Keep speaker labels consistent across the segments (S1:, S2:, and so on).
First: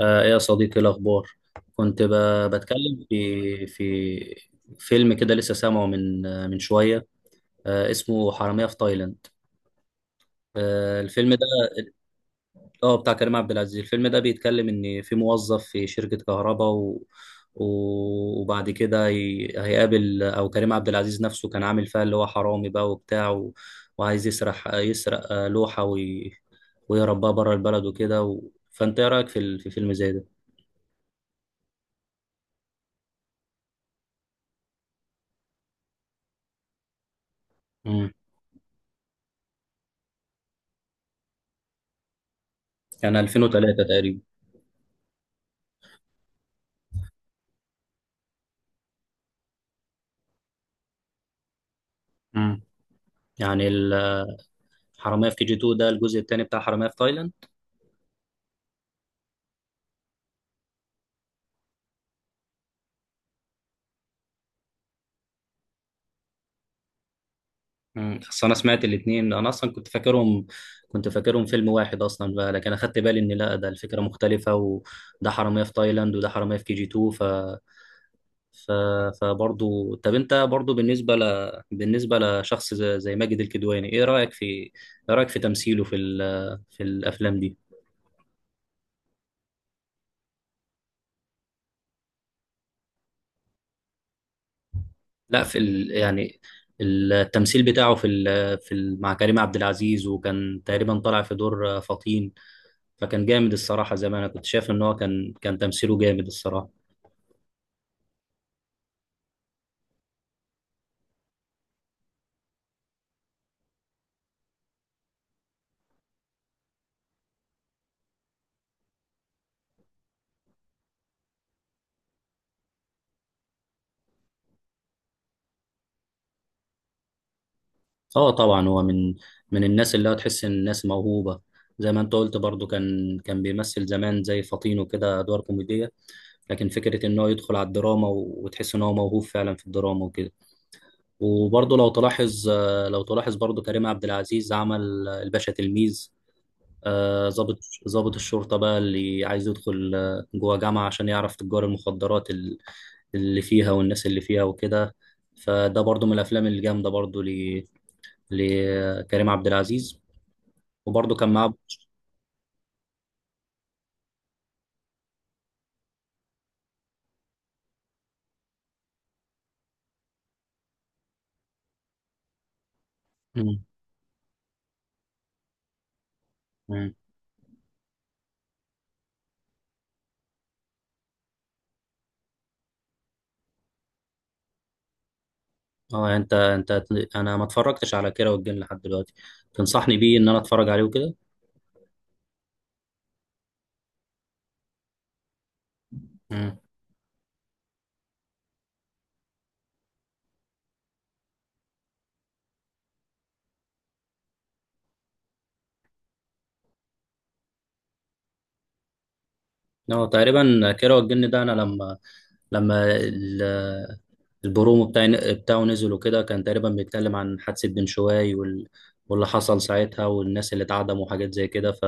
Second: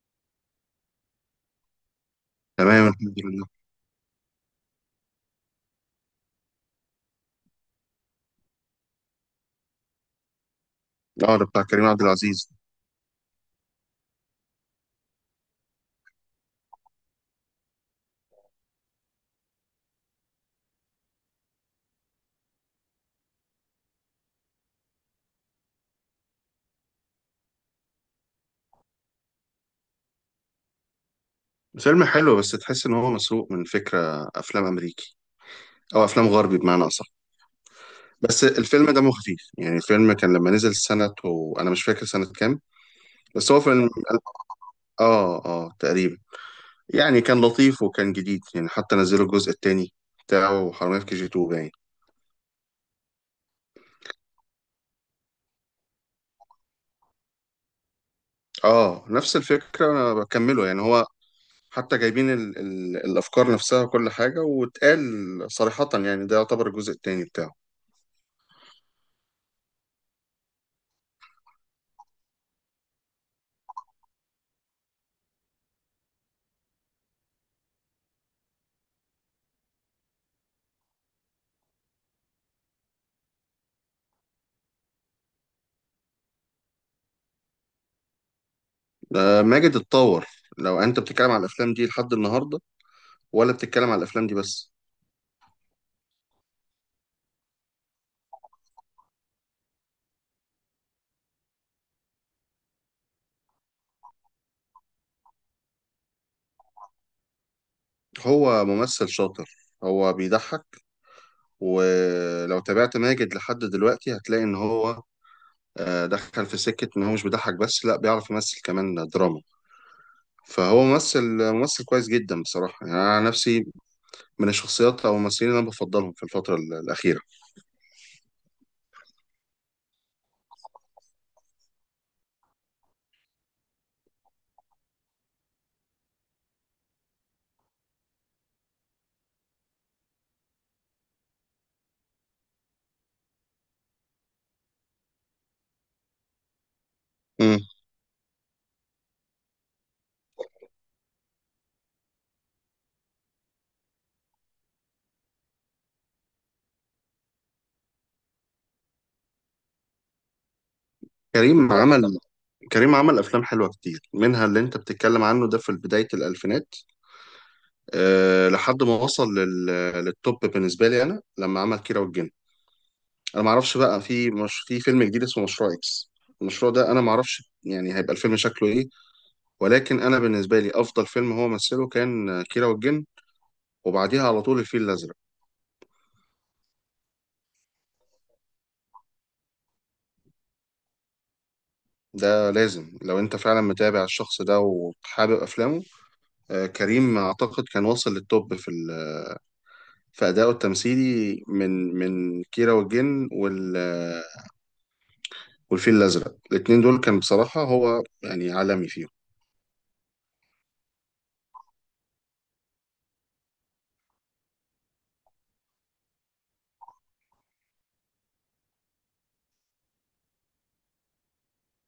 S1: ايه يا صديقي الأخبار؟ كنت
S2: تمام،
S1: بتكلم
S2: الحمد لله.
S1: في فيلم كده، لسه سامعه من من شوية، اسمه حرامية في تايلاند. الفيلم
S2: اه، ده
S1: ده
S2: بتاع كريم عبد العزيز.
S1: اه بتاع كريم عبد العزيز. الفيلم ده بيتكلم إن في موظف في شركة كهرباء وبعد كده هيقابل، أو كريم عبد العزيز نفسه كان عامل فيها اللي هو حرامي بقى وبتاع، وعايز يسرح يسرق لوحة ويهرب بقى بره البلد وكده و... فأنت إيه رأيك في في فيلم زي ده؟
S2: فيلم حلو بس تحس ان هو مسروق من فكره افلام امريكي، او افلام غربي بمعنى اصح.
S1: مم.
S2: بس الفيلم دمه خفيف. يعني الفيلم كان لما نزل سنه وانا مش فاكر سنه كام.
S1: كان
S2: بس هو
S1: 2003
S2: فيلم
S1: تقريبا.
S2: اه تقريبا. يعني كان لطيف وكان جديد، يعني حتى نزلوا الجزء التاني بتاعه حرامية في كي جي 2 باين.
S1: مم. يعني الحرامية في كي جي 2 ده الجزء الثاني بتاع حرامية في تايلاند.
S2: اه، نفس الفكره، انا بكمله. يعني هو حتى جايبين ال الافكار نفسها وكل حاجه، واتقال صريحه. يعني ده يعتبر الجزء التاني بتاعه.
S1: مم. بس انا سمعت الاثنين، انا اصلا كنت فاكرهم فيلم واحد اصلا بقى، لكن اخدت بالي ان لا، ده الفكرة مختلفة، وده حرامية في تايلاند وده حرامية في كي جي 2. ف ف فبرضو، طب انت برضو بالنسبة بالنسبة لشخص زي ماجد الكدواني، ايه رأيك في، ايه رأيك في تمثيله في في الافلام دي؟
S2: ماجد اتطور. لو انت بتتكلم على الافلام دي لحد النهارده، ولا بتتكلم على الافلام دي بس؟
S1: لا، في يعني التمثيل بتاعه في مع كريم عبد العزيز، وكان تقريبا طالع في دور فطين، فكان جامد الصراحة. زي ما انا كنت شايف ان هو كان تمثيله جامد الصراحة.
S2: هو ممثل شاطر، هو بيضحك. ولو تابعت ماجد لحد دلوقتي هتلاقي ان هو دخل في سكة ان هو مش بيضحك بس، لا بيعرف يمثل كمان دراما. فهو ممثل، ممثل كويس جدا بصراحة. يعني أنا نفسي من الشخصيات أو الممثلين اللي أنا بفضلهم في الفترة الأخيرة.
S1: اه طبعا، هو من من الناس اللي هو تحس ان الناس موهوبة. زي ما انت قلت برضو، كان بيمثل زمان زي فطين وكده ادوار كوميدية، لكن فكرة ان هو يدخل على الدراما و... وتحس ان هو موهوب فعلا في الدراما وكده. وبرضو لو تلاحظ برضو، كريم عبد العزيز عمل الباشا تلميذ، ضابط،
S2: مم.
S1: ضابط الشرطة بقى، اللي عايز يدخل جوه جامعة عشان يعرف تجار المخدرات اللي فيها والناس اللي فيها وكده. فده برضو من الأفلام الجامدة برضو لكريم عبد العزيز، وبرضو كان معاه.
S2: كريم عمل كريم عمل أفلام حلوة كتير، منها اللي أنت بتتكلم عنه ده في بداية الألفينات. أه، لحد ما وصل للتوب بالنسبه لي انا، لما عمل كيرة والجن. انا ما
S1: مم.
S2: اعرفش بقى، في مش... في فيلم جديد اسمه مشروع اكس. المشروع ده
S1: مم.
S2: انا ما اعرفش يعني هيبقى الفيلم شكله ايه. ولكن انا بالنسبه لي افضل فيلم هو مثله كان كيرة والجن، وبعديها على طول الفيل الازرق.
S1: اه، يعني انت انا ما اتفرجتش على كيرة والجن لحد دلوقتي. تنصحني بيه ان انا اتفرج عليه وكده؟
S2: ده لازم لو انت فعلا متابع الشخص ده وحابب افلامه.
S1: مم.
S2: كريم اعتقد كان واصل للتوب في ادائه التمثيلي، من كيرة والجن والفيل الازرق. الاتنين دول كان بصراحه هو يعني عالمي فيهم.
S1: اه تقريبا كيرة والجن ده، انا لما، لما البرومو بتاعه نزل وكده، كان تقريبا بيتكلم عن حادثة بن شوي واللي حصل ساعتها والناس اللي اتعدموا وحاجات زي كده،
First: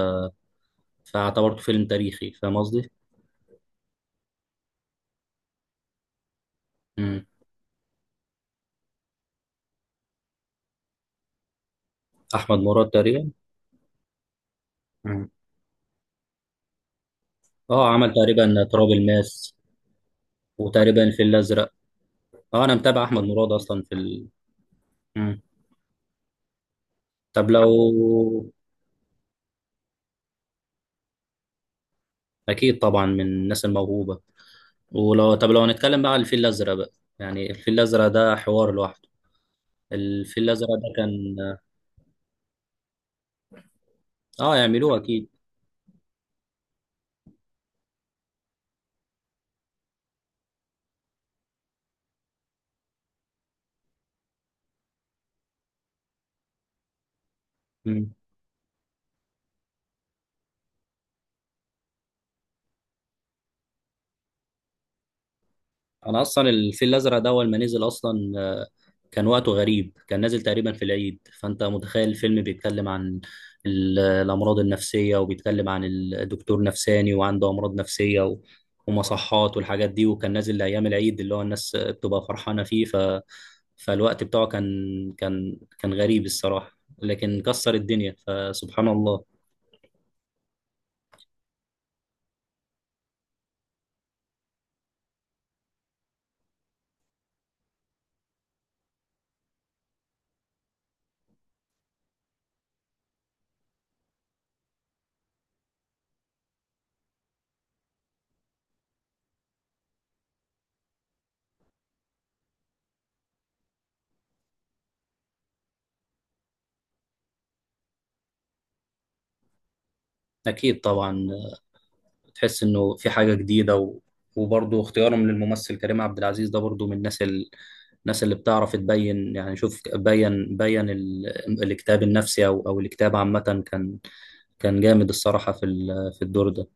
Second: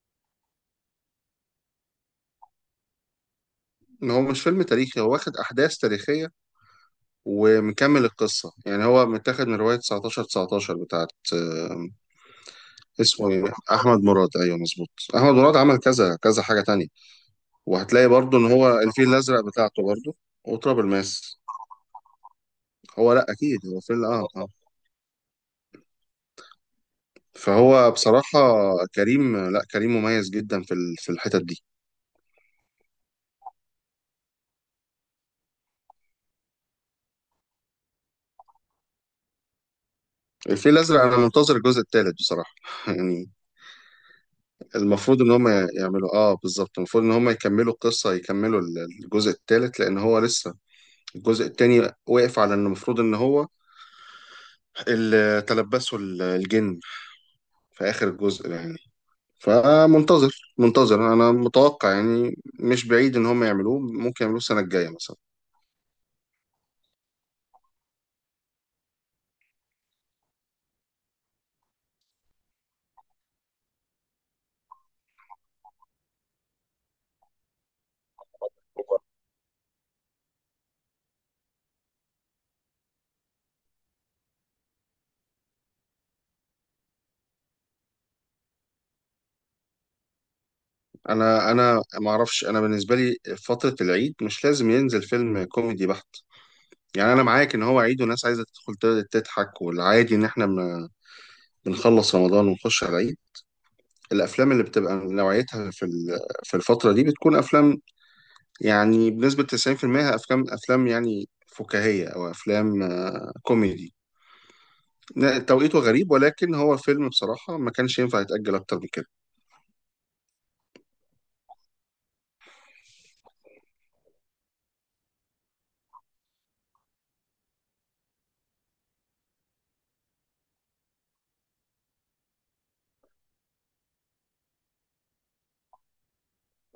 S1: فاعتبرته فيلم تاريخي، فاهم قصدي؟
S2: ان هو مش فيلم تاريخي، هو واخد احداث تاريخيه
S1: مم.
S2: ومكمل القصه. يعني هو متاخد من روايه 19 19 بتاعت. آه،
S1: أحمد مراد تقريبا.
S2: اسمه إيه؟ احمد مراد، ايوه مظبوط.
S1: مم.
S2: احمد مراد عمل كذا كذا حاجه تانية.
S1: اه
S2: وهتلاقي
S1: عمل
S2: برضو ان
S1: تقريبا
S2: هو
S1: تراب
S2: الفيل الازرق
S1: الماس،
S2: بتاعته برضو، وتراب
S1: وتقريبا الفيل
S2: الماس.
S1: الأزرق. اه، أنا متابع
S2: هو
S1: أحمد
S2: لا
S1: مراد
S2: اكيد هو
S1: أصلا في
S2: فيلم اه.
S1: مم. طب لو
S2: فهو بصراحه، كريم لا كريم مميز جدا في الحتت دي.
S1: أكيد طبعا من الناس الموهوبة. ولو، طب لو هنتكلم بقى عن الفيل الأزرق بقى، يعني الفيل الأزرق ده حوار لوحده. الفيل الأزرق
S2: الفيل
S1: ده
S2: الازرق انا
S1: كان،
S2: منتظر الجزء الثالث بصراحه. يعني
S1: اه يعملوه
S2: المفروض
S1: أكيد.
S2: ان هم يعملوا. اه بالظبط، المفروض ان هم يكملوا القصة، يكملوا الجزء الثالث. لان هو لسه الجزء الثاني واقف على ان المفروض ان هو اللي تلبسه الجن في اخر الجزء يعني. فمنتظر، منتظر انا. متوقع يعني مش بعيد ان هم يعملوه، ممكن يعملوه السنة الجاية مثلا.
S1: انا اصلا الفيل الازرق ده اول ما نزل اصلا، كان وقته غريب، كان نازل تقريبا في العيد، فانت متخيل الفيلم بيتكلم عن الامراض النفسيه، وبيتكلم عن الدكتور نفساني وعنده امراض نفسيه ومصحات والحاجات دي، وكان نازل لايام العيد اللي هو الناس بتبقى فرحانه فيه. فالوقت بتاعه كان، كان غريب الصراحه، لكن كسر الدنيا فسبحان الله.
S2: انا ما اعرفش. انا بالنسبة لي فترة العيد مش لازم ينزل فيلم كوميدي بحت. يعني انا معاك ان هو عيد والناس عايزة تدخل تضحك. والعادي ان احنا بنخلص رمضان ونخش على العيد. الافلام اللي بتبقى نوعيتها في الفتره دي بتكون افلام يعني بنسبه 90%، افلام يعني فكاهيه او افلام كوميدي. توقيته غريب، ولكن هو فيلم بصراحه ما كانش ينفع يتاجل اكتر من كده.
S1: اكيد طبعا، تحس انه في حاجه جديده و... وبرضه اختيارهم للممثل كريم عبد العزيز ده برضه من الناس الناس اللي بتعرف تبين، يعني شوف بين بين الاكتئاب النفسي، او الاكتئاب عامه، كان كان جامد الصراحه في في الدور ده.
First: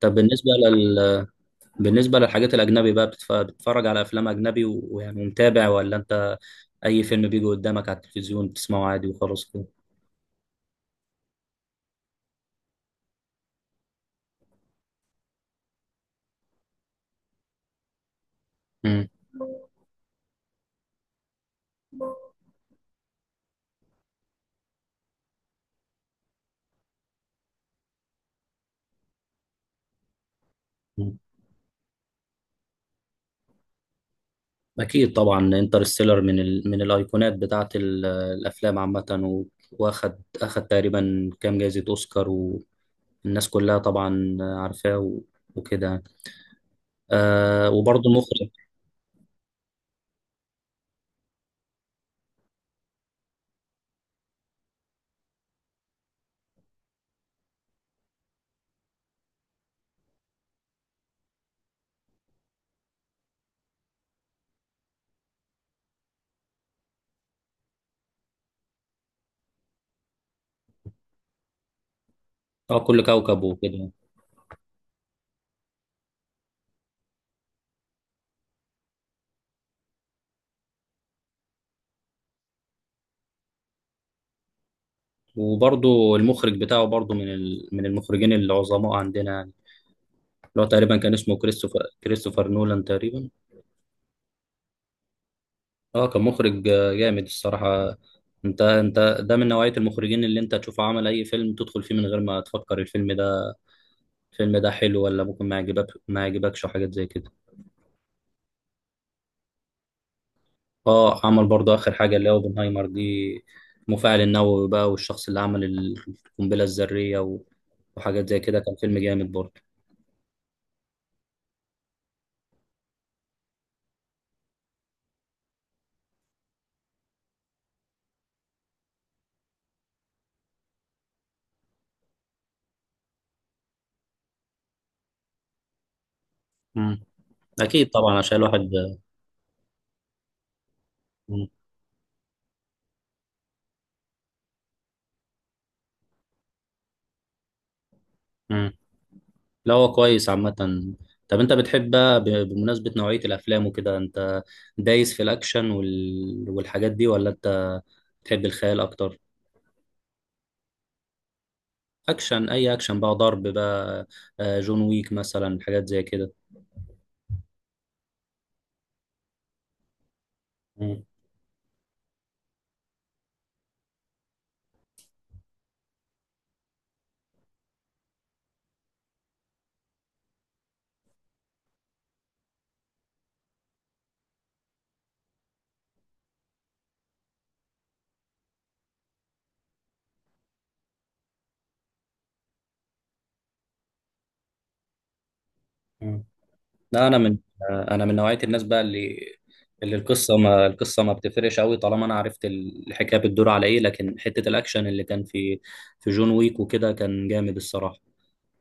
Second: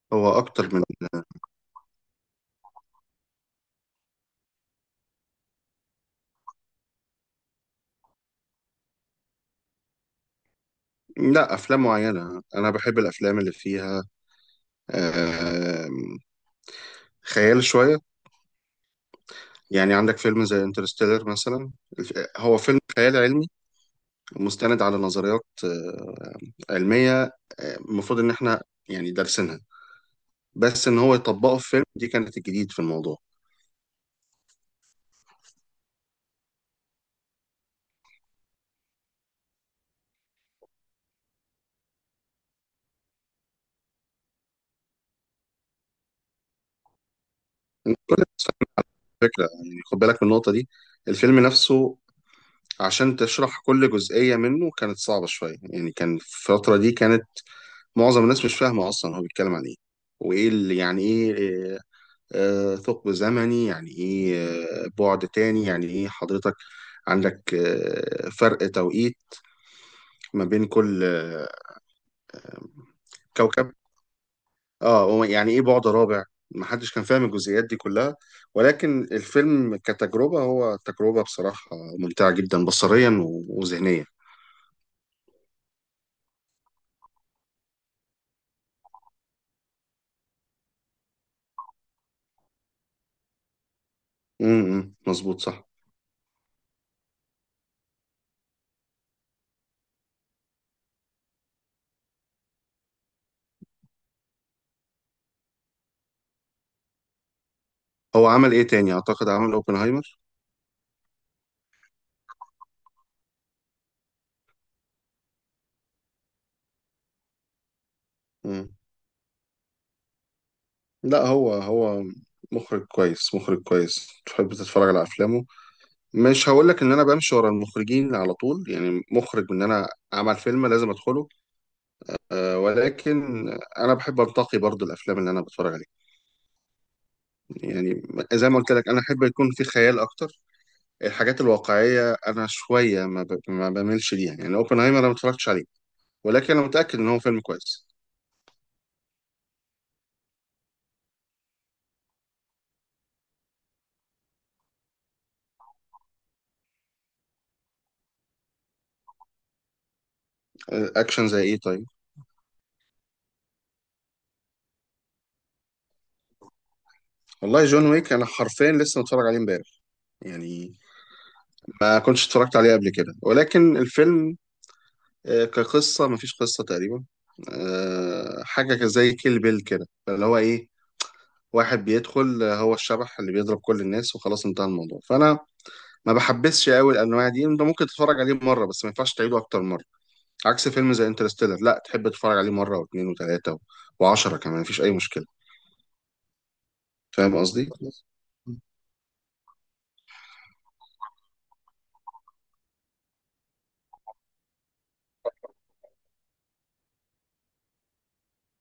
S1: طب
S2: هو
S1: بالنسبه
S2: اكتر من
S1: بالنسبه للحاجات الاجنبي بقى، بتتفرج على افلام اجنبي و... ويعني ومتابع، ولا انت اي فيلم بيجي قدامك على التلفزيون بتسمعه عادي وخلاص كده؟
S2: لا، افلام معينه انا بحب. الافلام اللي فيها آه، خيال شويه. يعني عندك فيلم زي انترستيلر مثلا. هو فيلم خيال علمي مستند على نظريات علميه. المفروض ان احنا يعني دارسينها. بس ان هو
S1: مم.
S2: يطبقه في فيلم، دي كانت الجديد في الموضوع.
S1: أكيد طبعا، انترستيلر من من الأيقونات بتاعة الأفلام عامة و... وأخد تقريبا كام جايزة أوسكار، والناس كلها طبعا عارفاه و... وكده يعني. آه،
S2: كل
S1: وبرضه
S2: الناس
S1: المخرج،
S2: على فكره، يعني خد بالك من النقطه دي. الفيلم نفسه عشان تشرح كل جزئيه منه كانت صعبه شويه. يعني كان في الفتره دي كانت معظم الناس مش فاهمه اصلا هو بيتكلم عن ايه، وايه اللي يعني ايه. آه، ثقب زمني يعني ايه؟ بعد تاني يعني ايه حضرتك؟ عندك فرق توقيت ما بين كل
S1: اه كل كوكب
S2: كوكب.
S1: وكده يعني.
S2: اه، هو يعني ايه بعد رابع؟ محدش كان فاهم الجزئيات دي كلها. ولكن الفيلم كتجربة، هو تجربة بصراحة ممتعة جدا بصريا وذهنيا.
S1: وبرضه المخرج بتاعه برضه من من المخرجين العظماء عندنا يعني، اللي هو تقريبا كان اسمه كريستوفر، كريستوفر نولان تقريبا.
S2: امم، مظبوط، صح.
S1: اه كان مخرج جامد الصراحة. انت ده من نوعية المخرجين اللي انت تشوف عمل اي فيلم تدخل فيه من غير ما تفكر الفيلم ده، الفيلم ده حلو ولا ممكن ما يعجبك، ما يعجبكش وحاجات زي كده.
S2: هو عمل ايه تاني؟ اعتقد عمل اوبنهايمر.
S1: اه عمل برضه اخر حاجه اللي هو اوبنهايمر دي، المفاعل النووي بقى، والشخص اللي عمل القنبله الذريه وحاجات زي كده. كان
S2: امم.
S1: فيلم جامد برضه.
S2: لا هو مخرج كويس، مخرج كويس تحب تتفرج على افلامه. مش هقول لك ان انا بمشي ورا المخرجين على طول. يعني مخرج ان انا عمل فيلم لازم ادخله، آه ولكن انا بحب انتقي برضو الافلام اللي انا بتفرج عليها.
S1: مم. اكيد
S2: يعني
S1: طبعا عشان
S2: زي ما
S1: الواحد.
S2: قلت لك، انا احب يكون في خيال اكتر. الحاجات
S1: مم.
S2: الواقعيه انا شويه ما بميلش ليها. يعني اوبنهايمر انا ما اتفرجتش عليه، ولكن انا متاكد ان هو فيلم كويس.
S1: مم. لا هو كويس عامه. طب انت بتحب بقى بمناسبه نوعيه الافلام وكده، انت دايس في الاكشن والحاجات دي، ولا انت بتحب الخيال اكتر؟
S2: اكشن زي ايه طيب؟
S1: اكشن، اي اكشن بقى ضرب بقى، جون ويك مثلا، حاجات زي كده.
S2: والله جون ويك انا حرفيا لسه متفرج عليه امبارح. يعني ما كنتش اتفرجت عليه قبل كده، ولكن الفيلم كقصه ما فيش قصه تقريبا. حاجه زي كيل بيل كده. اللي هو ايه، واحد بيدخل، هو الشبح اللي بيضرب كل الناس وخلاص انتهى الموضوع. فانا ما بحبسش قوي الانواع دي. انت ممكن تتفرج عليه مره بس ما ينفعش تعيده اكتر من مره. عكس فيلم زي انترستيلر، لا، تحب تتفرج عليه مره واثنين وثلاثه و... وعشرة كمان مفيش اي مشكله.
S1: مم. لا انا من،
S2: فاهم قصدي؟
S1: انا من نوعيه الناس بقى اللي، اللي القصه ما، القصه ما بتفرقش قوي طالما انا عرفت الحكايه بتدور على ايه، لكن حته الاكشن اللي كان في، في جون ويك وكده كان جامد الصراحه.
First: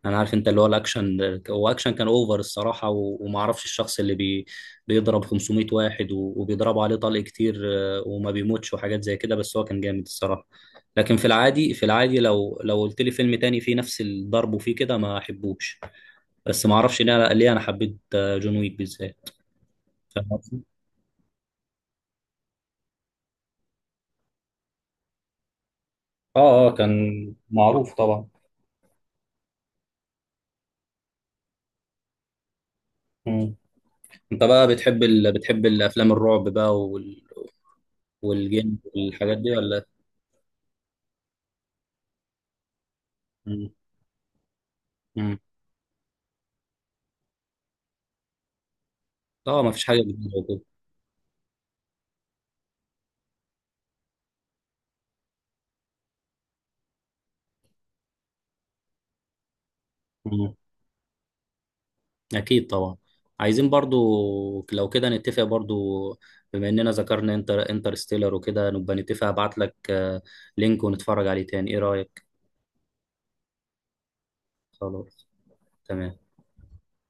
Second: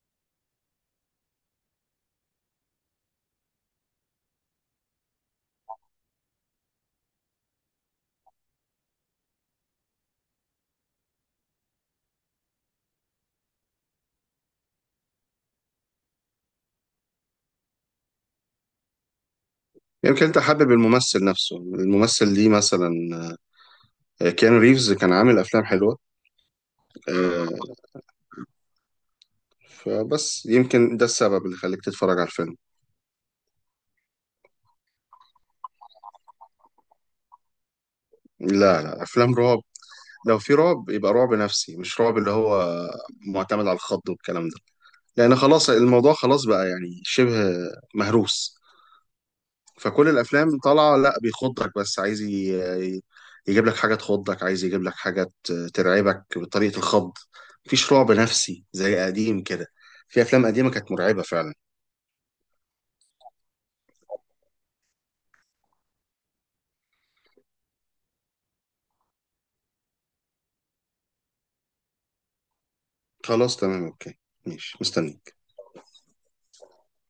S1: انا عارف، انت اللي هو الاكشن، هو اكشن كان اوفر الصراحه وما اعرفش الشخص اللي بيضرب 500 واحد وبيضربوا عليه طلق كتير، وما بيموتش وحاجات زي كده، بس هو كان جامد الصراحه. لكن في العادي، في العادي لو قلت لي فيلم تاني فيه نفس الضرب وفيه كده ما احبوش، بس ما اعرفش ليه، انا حبيت جون ويك بالذات.
S2: يمكن
S1: فاهم
S2: انت
S1: قصدي؟
S2: حابب الممثل نفسه. الممثل ليه مثلا؟ كيانو ريفز كان عامل افلام حلوه.
S1: اه اه كان
S2: آه،
S1: معروف طبعا.
S2: فبس يمكن ده السبب اللي خليك تتفرج على الفيلم.
S1: مم. انت بقى بتحب بتحب الافلام الرعب بقى والجن
S2: لا لا، افلام
S1: والحاجات دي،
S2: رعب
S1: ولا؟
S2: لو في رعب يبقى رعب نفسي، مش رعب اللي هو معتمد
S1: مم.
S2: على الخض والكلام ده. لان
S1: مم.
S2: خلاص، الموضوع خلاص بقى يعني شبه مهروس.
S1: اه ما فيش حاجه
S2: فكل
S1: جديده
S2: الافلام
S1: وكده.
S2: طالعه لا بيخضك، بس عايز يجيب لك حاجه تخضك، عايز يجيب لك حاجه ترعبك بطريقه الخض. مفيش رعب نفسي زي قديم كده. في افلام
S1: مم.
S2: قديمه كانت مرعبه فعلا.
S1: اكيد طبعا. عايزين برضو، لو كده نتفق برضو، بما اننا ذكرنا انترستيلر وكده، نبقى نتفق ابعت لك لينك ونتفرج عليه تاني، ايه رايك؟
S2: خلاص تمام، اوكي. ماشي،
S1: خلاص
S2: مستني.
S1: تمام.